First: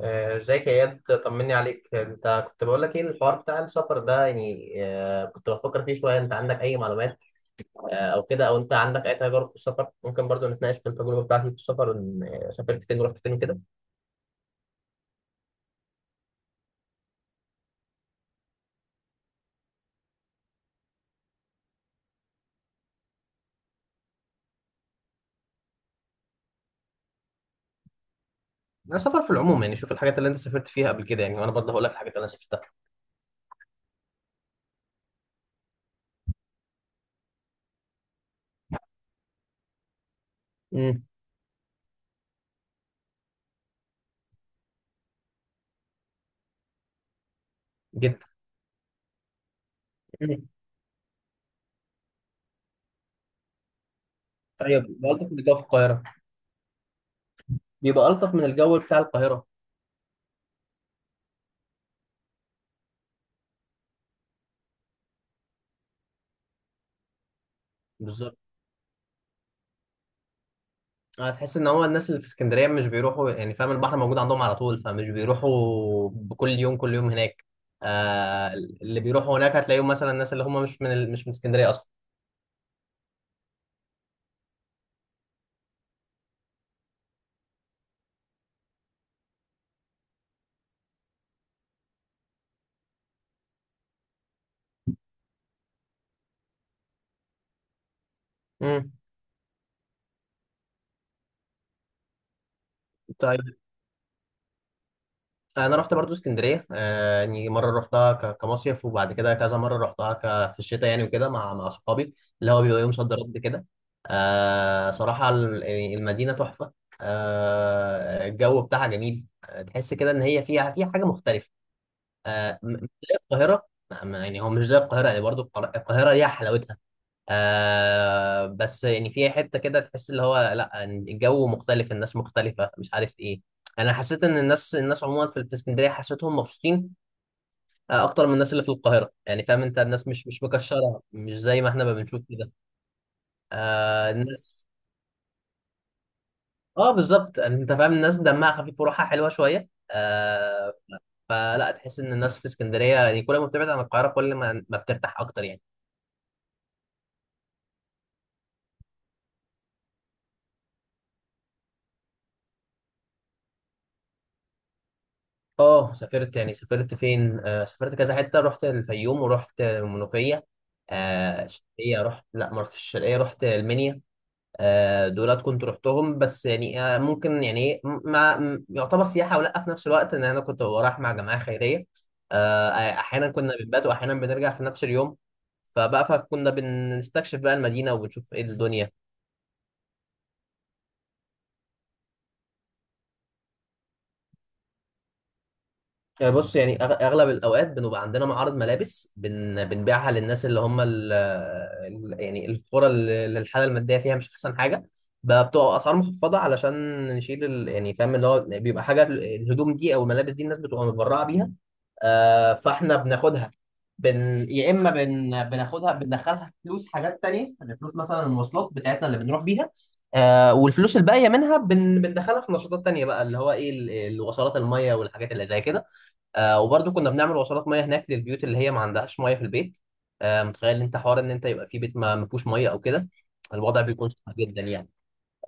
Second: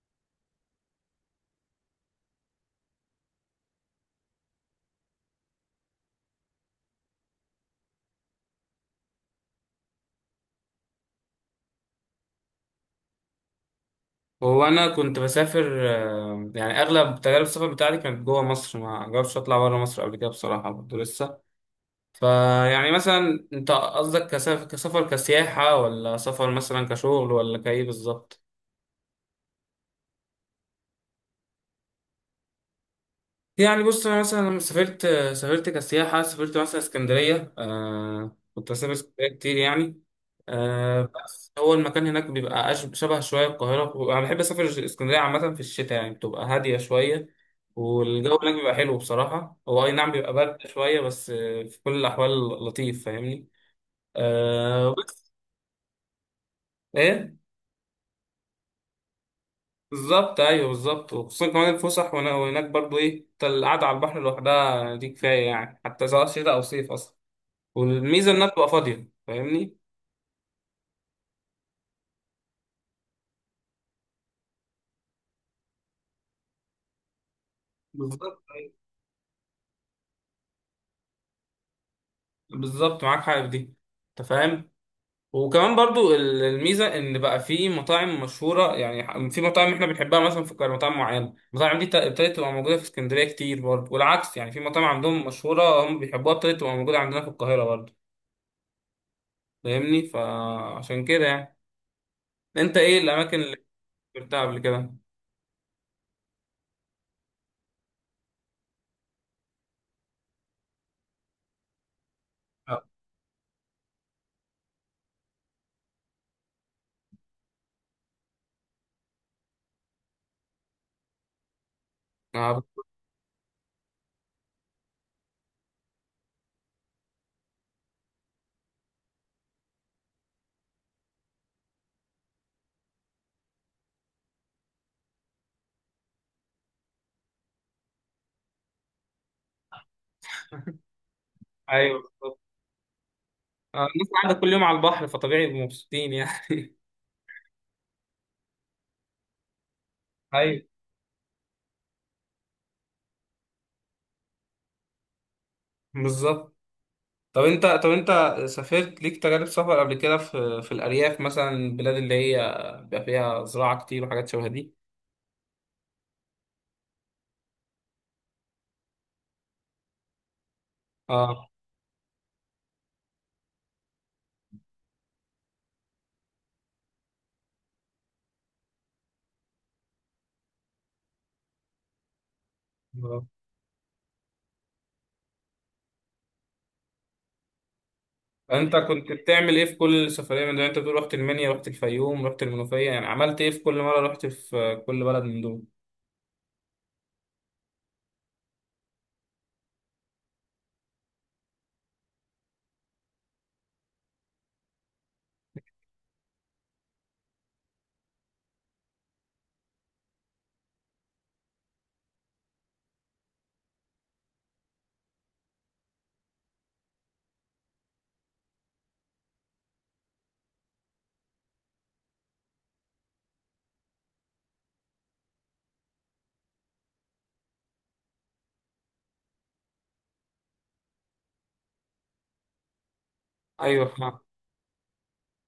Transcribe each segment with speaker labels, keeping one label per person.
Speaker 1: ازيك يا اياد؟ طمني عليك. انت كنت بقول لك ايه الحوار بتاع السفر ده؟ يعني كنت بفكر فيه شويه. انت عندك اي معلومات؟ او كده، او انت عندك اي تجارب في السفر؟ ممكن برضو نتناقش في التجربه بتاعتي في السفر. ان سافرت فين ورحت فين كده.
Speaker 2: هو انا كنت بسافر يعني اغلب تجارب السفر بتاعتي كانت جوه مصر، ما جربتش اطلع بره مصر قبل كده بصراحه برضه لسه. فيعني مثلا انت قصدك كسفر كسياحه، ولا سفر مثلا كشغل، ولا كايه بالظبط؟
Speaker 1: انا سفر في العموم، يعني شوف الحاجات اللي انت سافرت فيها قبل كده، يعني وانا برضه هقول لك الحاجات اللي انا سافرتها.
Speaker 2: يعني بص، انا مثلا لما سافرت، سافرت كسياحه، سافرت مثلا اسكندريه. كنت بسافر اسكندريه كتير يعني.
Speaker 1: امم.
Speaker 2: بس هو المكان هناك بيبقى شبه شويه القاهره. انا بحب اسافر اسكندريه عامه في الشتاء، يعني بتبقى هاديه شويه،
Speaker 1: جدا.
Speaker 2: والجو هناك بيبقى حلو بصراحه. هو اي نعم بيبقى
Speaker 1: امم.
Speaker 2: برد شويه، بس في كل الاحوال لطيف، فاهمني؟
Speaker 1: طيب، بيبقى
Speaker 2: بس
Speaker 1: الطف من الجو في القاهره.
Speaker 2: ايه؟
Speaker 1: بيبقى الطف من الجو بتاع القاهره.
Speaker 2: بالظبط، ايوه بالظبط. وخصوصا كمان الفسح، وهناك برضو ايه، القعده على البحر لوحدها دي كفايه يعني، حتى سواء شتاء او صيف اصلا. والميزه
Speaker 1: بالظبط.
Speaker 2: انها بتبقى فاضيه، فاهمني؟
Speaker 1: هتحس ان هو الناس اللي في اسكندريه مش بيروحوا، يعني فاهم، البحر موجود عندهم على طول، فمش بيروحوا بكل يوم، كل يوم هناك.
Speaker 2: بالظبط،
Speaker 1: آه،
Speaker 2: أيوة.
Speaker 1: اللي بيروحوا هناك هتلاقيهم مثلا الناس اللي هم مش من اسكندريه اصلا.
Speaker 2: بالظبط، معاك حق في دي. انت فاهم؟ وكمان برضو الميزه ان بقى في مطاعم مشهوره يعني، في مطاعم احنا بنحبها مثلا في القاهره، مطاعم معينه، المطاعم دي ابتدت تبقى موجوده في اسكندريه كتير برضو، والعكس يعني، في مطاعم عندهم مشهوره هم بيحبوها ابتدت تبقى موجوده عندنا في القاهره برضو.
Speaker 1: امم.
Speaker 2: فاهمني؟ فعشان كده يعني، انت ايه الاماكن اللي
Speaker 1: طيب،
Speaker 2: سافرتها قبل كده؟
Speaker 1: انا رحت برضو اسكندريه. يعني مره رحتها كمصيف، وبعد كده كذا مره رحتها في الشتاء يعني، وكده مع صحابي اللي هو بيبقى
Speaker 2: آه.
Speaker 1: يوم صد رد كده. يعني المدينه تحفه. آه، الجو بتاعها جميل. تحس كده ان هي فيها حاجه مختلفه.
Speaker 2: آه،
Speaker 1: مش زي القاهرة، يعني هو مش زي القاهرة، يعني برضو القاهرة ليها حلاوتها. بس يعني في حتة كده تحس اللي هو لا، الجو مختلف، الناس مختلفة، مش عارف ايه. انا حسيت ان الناس عموما في اسكندرية حسيتهم مبسوطين، اكتر من الناس اللي في القاهرة. يعني فاهم انت، الناس مش مكشرة، مش زي ما احنا ما
Speaker 2: ايوه
Speaker 1: بنشوف
Speaker 2: بالظبط.
Speaker 1: كده.
Speaker 2: آه، الناس
Speaker 1: آه
Speaker 2: قاعده كل يوم
Speaker 1: الناس.
Speaker 2: على البحر، فطبيعي يبقوا مبسوطين يعني.
Speaker 1: اه بالظبط انت فاهم، الناس دمها خفيف وروحها حلوة شوية.
Speaker 2: ايوه
Speaker 1: فلا، تحس ان الناس في اسكندرية يعني كل ما بتبعد عن القاهرة كل ما بترتاح اكتر يعني.
Speaker 2: بالظبط. طب انت سافرت ليك تجارب سفر قبل كده في الارياف مثلا، البلاد اللي هي بيبقى فيها زراعه كتير وحاجات شبه دي؟
Speaker 1: اه سافرت، يعني سافرت فين؟ سافرت كذا حته، رحت الفيوم ورحت المنوفيه،
Speaker 2: اه
Speaker 1: الشرقيه رحت، لا ما رحتش الشرقيه، رحت المنيا. دولت كنت رحتهم، بس يعني ممكن يعني إيه، م- ما م- يعتبر سياحه، ولا في نفس الوقت ان انا كنت رايح مع جماعه خيريه.
Speaker 2: اه.
Speaker 1: احيانا كنا بنبات، واحيانا بنرجع في نفس اليوم. فكنا بنستكشف بقى المدينه، وبنشوف ايه
Speaker 2: انت
Speaker 1: الدنيا.
Speaker 2: كنت بتعمل ايه في كل سفريه من دول؟ انت بتقول رحت المنيا، رحت الفيوم، رحت المنوفيه، يعني عملت ايه في كل مره رحت، في كل بلد من دول؟
Speaker 1: يعني بص، يعني اغلب الاوقات بنبقى عندنا معارض ملابس بنبيعها للناس اللي هم يعني القرى اللي الحاله الماديه فيها مش احسن حاجه. بقى بتبقى اسعار مخفضه علشان نشيل يعني فاهم، اللي هو بيبقى حاجه، الهدوم دي او الملابس دي الناس بتبقى متبرعه بيها. آه فاحنا بناخدها. بن... يا اما بن... بناخدها بندخلها فلوس حاجات تانية، يعني فلوس مثلا المواصلات بتاعتنا اللي بنروح بيها. آه، والفلوس الباقيه منها بندخلها في نشاطات تانية بقى، اللي هو ايه الوصلات الميه والحاجات اللي زي كده. آه، وبرضه كنا بنعمل وصلات ميه هناك للبيوت اللي هي ما عندهاش ميه في البيت. آه، متخيل انت حوار ان انت يبقى في بيت ما فيهوش ميه او كده؟ الوضع
Speaker 2: ايوه
Speaker 1: بيكون
Speaker 2: فهم.
Speaker 1: صعب جدا يعني.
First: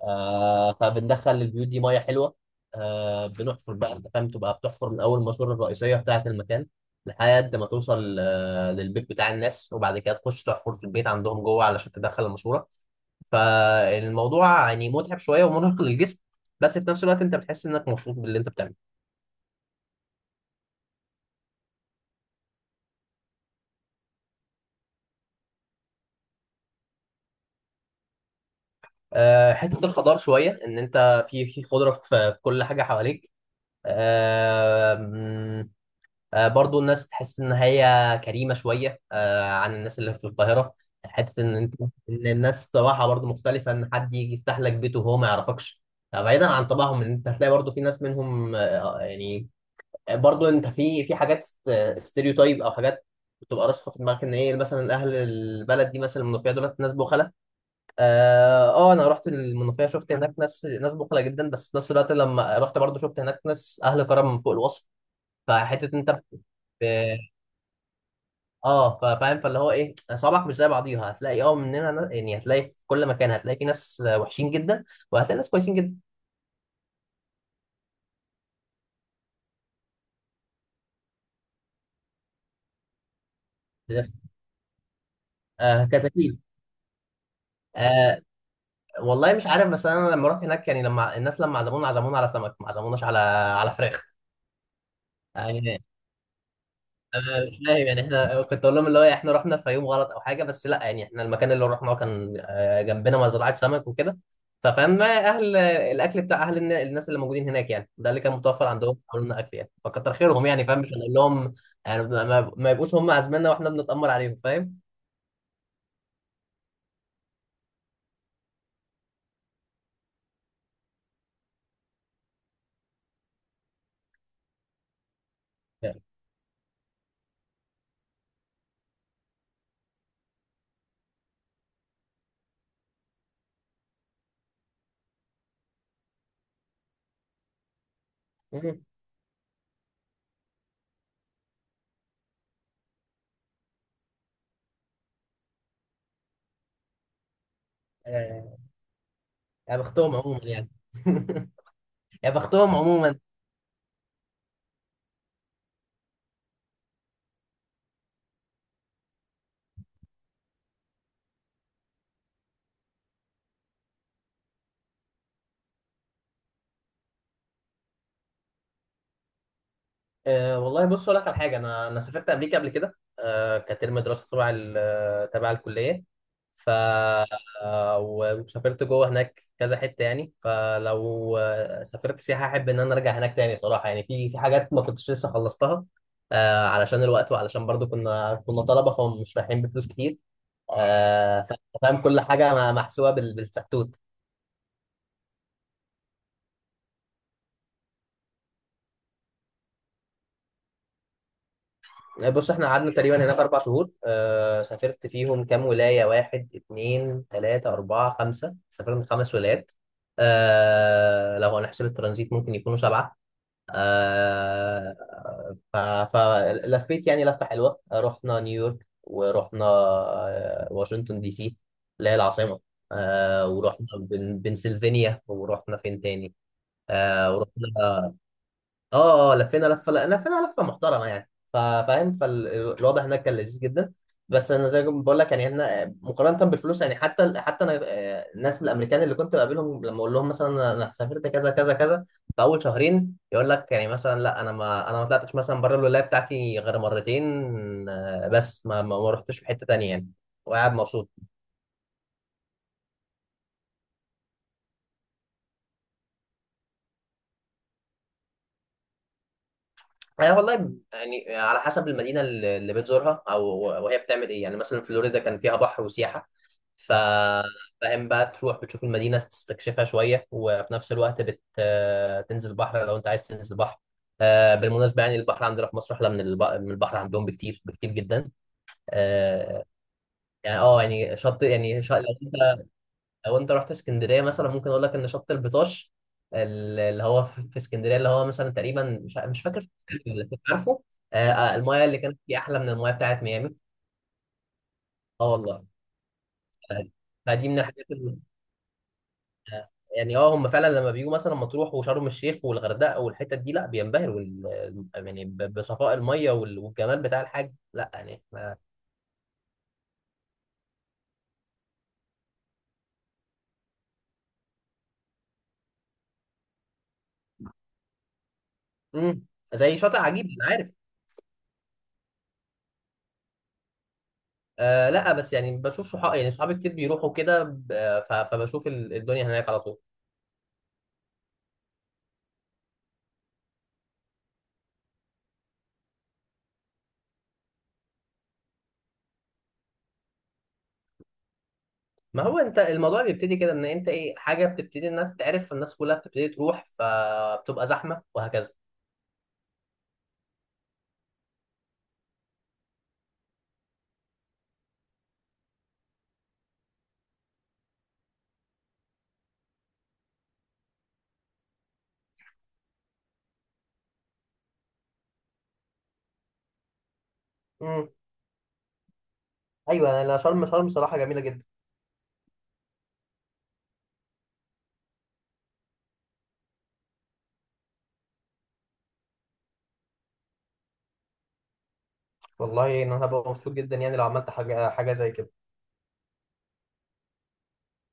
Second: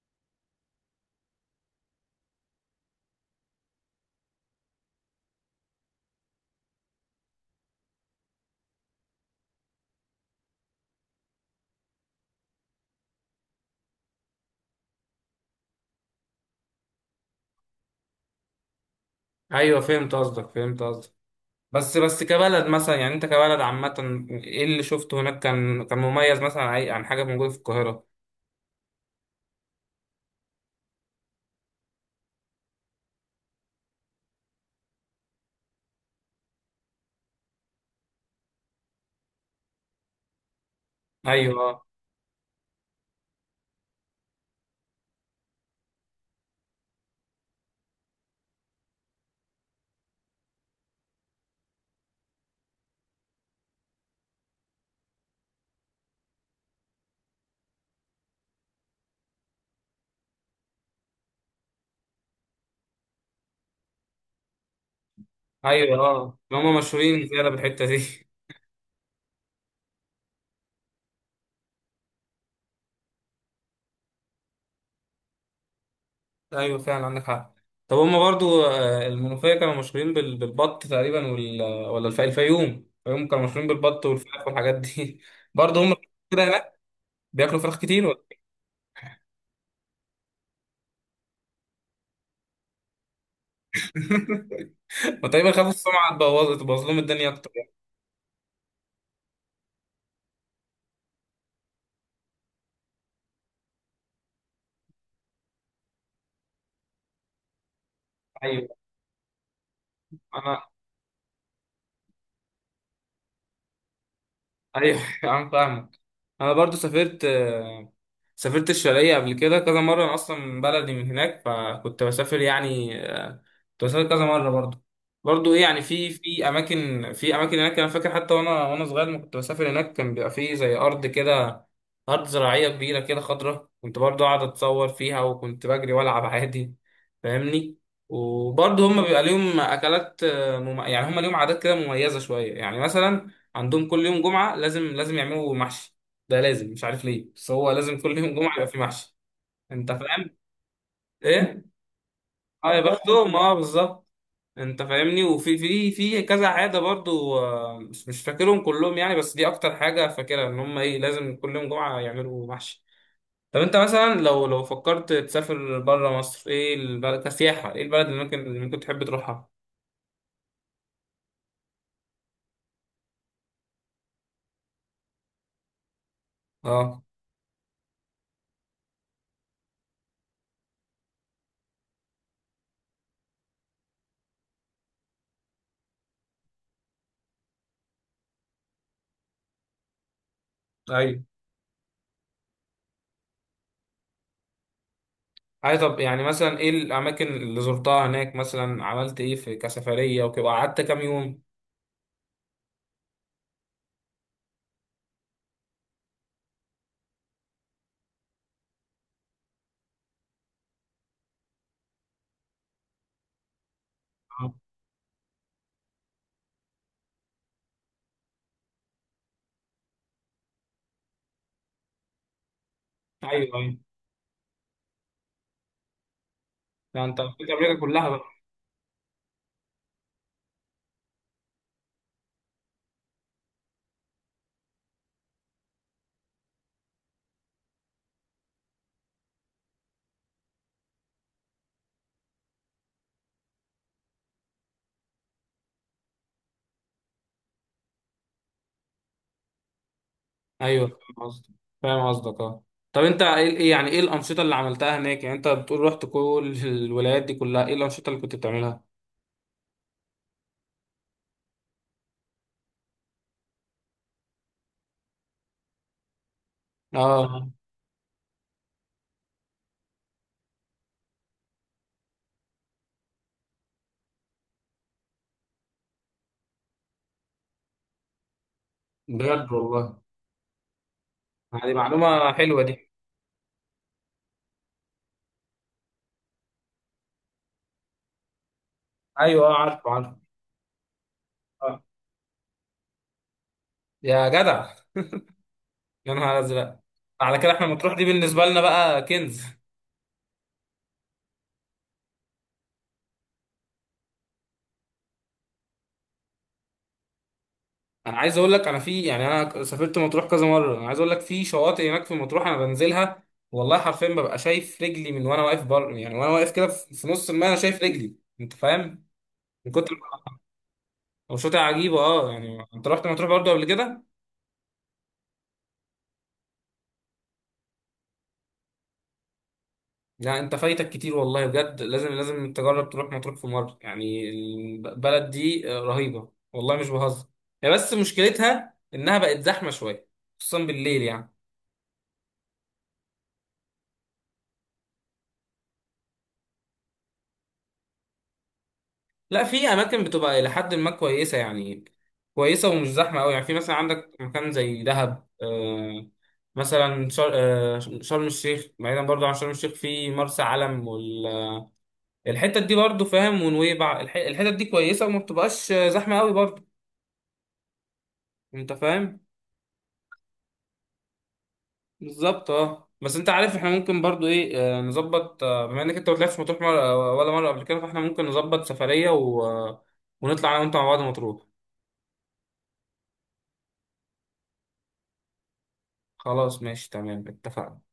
Speaker 1: آه، فبندخل للبيوت دي ميه حلوه. آه بنحفر بقى، انت فاهم، تبقى بتحفر من اول الماسوره الرئيسيه بتاعه المكان لحد ما توصل آه للبيت بتاع الناس، وبعد كده تخش تحفر في البيت عندهم جوه علشان تدخل الماسوره. فالموضوع يعني متعب شويه ومرهق للجسم، بس في نفس الوقت انت بتحس انك مبسوط باللي انت بتعمله.
Speaker 2: ايوه فهمت قصدك، فهمت قصدك. بس كبلد مثلا يعني، انت كبلد عامه ايه اللي شفته هناك كان كان مميز مثلا عن حاجه موجوده في القاهره؟
Speaker 1: حتة الخضار شوية، إن أنت في خضرة في كل حاجة حواليك. آه، مم، برضو الناس تحس إن هي كريمة شوية، عن الناس اللي في القاهرة. حتة إن
Speaker 2: ايوه
Speaker 1: أنت،
Speaker 2: اه.
Speaker 1: إن الناس طباعها برضو مختلفة، إن حد يجي يفتح لك بيته وهو ما يعرفكش. بعيدا عن طباعهم، إن أنت هتلاقي برضو في ناس منهم، يعني برضو أنت في حاجات ستيريوتايب أو حاجات بتبقى راسخة في دماغك، إن إيه، مثلا أهل البلد دي، مثلا المنوفية، دولت ناس بخلة. اه انا رحت المنوفيه شفت هناك ناس بخله جدا، بس في نفس الوقت لما رحت برضو شفت هناك ناس اهل كرم من فوق الوصف. فحته
Speaker 2: ايوه
Speaker 1: انت
Speaker 2: اه، هم مشهورين
Speaker 1: ب-
Speaker 2: زياده بالحته دي.
Speaker 1: اه فاهم، فاللي هو ايه، صوابعك مش زي بعضيها، هتلاقي اه يعني هتلاقي في كل مكان، هتلاقي في ناس وحشين جدا، وهتلاقي ناس كويسين جدا
Speaker 2: ايوه فعلا عندك حق. طب هما برضو المنوفيه كانوا مشهورين بالبط تقريبا، ولا الفيوم، الفيوم كانوا مشهورين
Speaker 1: في
Speaker 2: بالبط
Speaker 1: الآخر.
Speaker 2: والفراخ والحاجات دي. برضو
Speaker 1: آه
Speaker 2: هم
Speaker 1: كتاكيل.
Speaker 2: كده هناك بياكلوا فراخ كتير
Speaker 1: آه
Speaker 2: ولا؟
Speaker 1: والله مش عارف. بس انا لما رحت هناك يعني، لما الناس لما عزمونا على سمك، ما عزموناش على فراخ.
Speaker 2: وتقريبا خافوا
Speaker 1: آه،
Speaker 2: السمعه تبوظ لهم الدنيا
Speaker 1: انا
Speaker 2: اكتر
Speaker 1: مش
Speaker 2: يعني.
Speaker 1: فاهم يعني. احنا كنت اقول لهم اللي هو احنا رحنا في يوم غلط او حاجه، بس لا، يعني احنا المكان اللي رحناه كان جنبنا مزرعه سمك وكده. ففاهم، ما اهل الاكل بتاع اهل الناس اللي موجودين هناك، يعني ده اللي كان متوفر
Speaker 2: ايوه
Speaker 1: عندهم، عملوا لنا اكل يعني، فكتر خيرهم يعني
Speaker 2: انا،
Speaker 1: فاهم، مش هنقول لهم يعني ما يبقوش هم عازميننا واحنا بنتامر عليهم، فاهم؟
Speaker 2: ايوه. انا فاهمك. انا برضو سافرت سافرت الشرقية قبل كده كذا مرة، انا اصلا من بلدي من هناك، فكنت بسافر يعني كنت بسافر كذا مرة برضو. برضو ايه يعني،
Speaker 1: يعني
Speaker 2: في في اماكن، في اماكن هناك انا فاكر، حتى وانا صغير لما كنت بسافر هناك، كان بيبقى فيه زي ارض كده، ارض زراعية كبيرة كده خضرة، كنت برضو قاعد اتصور فيها، وكنت بجري والعب عادي، فاهمني؟
Speaker 1: مم.
Speaker 2: وبرضو هم بيبقى ليهم اكلات يعني هم ليهم عادات كده مميزة شوية يعني. مثلا عندهم كل يوم جمعة لازم يعملوا محشي، ده لازم، مش عارف ليه، بس هو لازم كل يوم جمعه
Speaker 1: آه،
Speaker 2: يبقى في محشي.
Speaker 1: يا
Speaker 2: انت
Speaker 1: بختهم
Speaker 2: فاهم؟
Speaker 1: عموما يعني
Speaker 2: ايه؟
Speaker 1: يا
Speaker 2: اه
Speaker 1: بختهم
Speaker 2: يا
Speaker 1: عموما.
Speaker 2: بختهم، اه بالظبط. انت فاهمني؟ وفي، في في كذا عاده برضو مش فاكرهم كلهم يعني، بس دي اكتر حاجه فاكرها ان هم ايه، لازم كل يوم جمعه يعملوا محشي. طب انت مثلا لو فكرت تسافر بره مصر، ايه البلد كسياحه، ايه البلد اللي ممكن تحب تروحها؟
Speaker 1: أه والله بص اقول لك على حاجه، انا سافرت امريكا قبل كده. أه كترم دراسه تبع تبع الكليه. ف
Speaker 2: اه
Speaker 1: وسافرت جوه هناك كذا حته يعني. فلو سافرت سياحه احب ان انا ارجع هناك تاني صراحه، يعني في حاجات ما كنتش لسه خلصتها. أه علشان الوقت، وعلشان برضو كنا طلبه، فمش رايحين بفلوس كتير.
Speaker 2: ايوه.
Speaker 1: أه فاهم، كل حاجه محسوبه بالسكتوت.
Speaker 2: اي طب يعني مثلا، ايه الاماكن اللي زرتها هناك، مثلا عملت ايه في كسفريه وكده، قعدت كام يوم؟
Speaker 1: بص احنا قعدنا تقريبا هناك 4 شهور. آه سافرت فيهم كام ولايه؟ واحد اتنين تلاته اربعه خمسه، سافرنا 5 ولايات. آه لو هنحسب الترانزيت ممكن يكونوا سبعه.
Speaker 2: آه.
Speaker 1: آه فلفيت يعني لفه حلوه. رحنا نيويورك، ورحنا واشنطن دي سي اللي هي العاصمه.
Speaker 2: ايوه
Speaker 1: آه،
Speaker 2: ايوه.
Speaker 1: ورحنا بنسلفانيا. ورحنا فين تاني؟
Speaker 2: لا انت
Speaker 1: آه
Speaker 2: قضيت امريكا كلها
Speaker 1: ورحنا.
Speaker 2: بقى.
Speaker 1: اه اه لفينا لفه، لفينا لفه محترمه يعني فاهم. فالوضع هناك كان لذيذ جدا. بس انا زي ما بقول لك، يعني احنا مقارنه بالفلوس يعني حتى انا الناس الامريكان اللي كنت بقابلهم لما اقول لهم مثلا أنا سافرت كذا كذا كذا، في اول شهرين يقول لك يعني مثلا لا، ما انا ما طلعتش مثلا بره الولايه بتاعتي غير مرتين. بس ما رحتش في حته تانيه يعني، وقاعد
Speaker 2: ايوه
Speaker 1: مبسوط.
Speaker 2: فاهم قصدك، فاهم قصدك اه. طب انت يعني ايه الانشطه اللي عملتها هناك؟ يعني انت بتقول رحت كل الولايات دي كلها، ايه الانشطه اللي كنت بتعملها؟
Speaker 1: أنا والله يعني على حسب المدينة اللي بتزورها أو وهي بتعمل إيه، يعني مثلا فلوريدا كان فيها بحر وسياحة. ف
Speaker 2: اه
Speaker 1: فاهم بقى، تروح بتشوف المدينة تستكشفها شوية، وفي نفس الوقت بت... آه، تنزل البحر لو أنت عايز تنزل البحر. بالمناسبة يعني البحر عندنا في مصر أحلى من من البحر عندهم بكتير بكتير جدا.
Speaker 2: بجد
Speaker 1: آه،
Speaker 2: والله؟
Speaker 1: يعني أه يعني
Speaker 2: هذه
Speaker 1: لو
Speaker 2: معلومه حلوه
Speaker 1: أنت،
Speaker 2: دي.
Speaker 1: لو انت رحت اسكندريه مثلا، ممكن اقول لك ان شط البطاش اللي هو في اسكندريه، اللي هو مثلا تقريبا مش مش
Speaker 2: ايوه اه،
Speaker 1: فاكر في
Speaker 2: عارف عارف.
Speaker 1: اسكندرية ولا فين، عارفه.
Speaker 2: آه.
Speaker 1: المايه اللي كانت فيه احلى من المايه بتاعت ميامي.
Speaker 2: يا جدع،
Speaker 1: اه والله.
Speaker 2: يا نهار ازرق.
Speaker 1: آه،
Speaker 2: على
Speaker 1: فدي
Speaker 2: كده
Speaker 1: من
Speaker 2: احنا
Speaker 1: الحاجات
Speaker 2: مطروح دي
Speaker 1: اللي
Speaker 2: بالنسبه لنا بقى كنز.
Speaker 1: يعني اه هم فعلا لما بيجوا مثلا مطروح وشرم الشيخ والغردقه والحتت دي لا بينبهروا يعني بصفاء المايه والجمال بتاع الحاج، لا
Speaker 2: انا
Speaker 1: يعني
Speaker 2: عايز اقول لك، انا في يعني، انا سافرت مطروح كذا مره، انا عايز اقول لك في شواطئ هناك في مطروح انا بنزلها، والله حرفيا ببقى شايف رجلي، من وانا واقف بر يعني، وانا واقف كده في في نص الماء، انا شايف رجلي. انت فاهم؟
Speaker 1: مم.
Speaker 2: من
Speaker 1: زي
Speaker 2: كتر.
Speaker 1: شاطئ عجيب انا عارف.
Speaker 2: هو شاطئ عجيبه اه يعني. انت رحت مطروح برضه قبل كده؟
Speaker 1: آه لا، بس يعني بشوف صحابي، يعني صحابي كتير بيروحوا كده فبشوف الدنيا هناك على طول.
Speaker 2: لا انت فايتك كتير، والله بجد، لازم تجرب تروح مطروح في مره يعني. البلد دي رهيبه، والله مش بهزر. هي بس مشكلتها انها بقت زحمه شويه، خصوصا بالليل يعني.
Speaker 1: ما هو انت الموضوع بيبتدي كده، ان انت ايه، حاجه بتبتدي انها تتعرف، فالناس كلها بتبتدي تروح، فبتبقى زحمه وهكذا.
Speaker 2: لا، في اماكن بتبقى الى حد ما كويسه يعني، كويسه ومش زحمه قوي يعني. في مثلا عندك مكان زي دهب، مثلا شر... آه شرم الشيخ، بعيدا برضو عن شرم الشيخ في مرسى علم، والحتت دي برضو فاهم، ونويبع، الحتت دي كويسه وما بتبقاش زحمه قوي برضو.
Speaker 1: امم.
Speaker 2: انت فاهم؟
Speaker 1: ايوه انا شرم، صراحه جميله جدا.
Speaker 2: بالظبط اه. بس انت عارف احنا ممكن برضو ايه نظبط بما انك انت ما طلعتش مطروح مرة ولا مره قبل كده، فاحنا ممكن نظبط سفريه و... آه، ونطلع انا وانت مع بعض مطروح.
Speaker 1: والله ان انا هبقى مبسوط جدا يعني لو عملت حاجه زي كده.
Speaker 2: خلاص ماشي تمام، اتفقنا.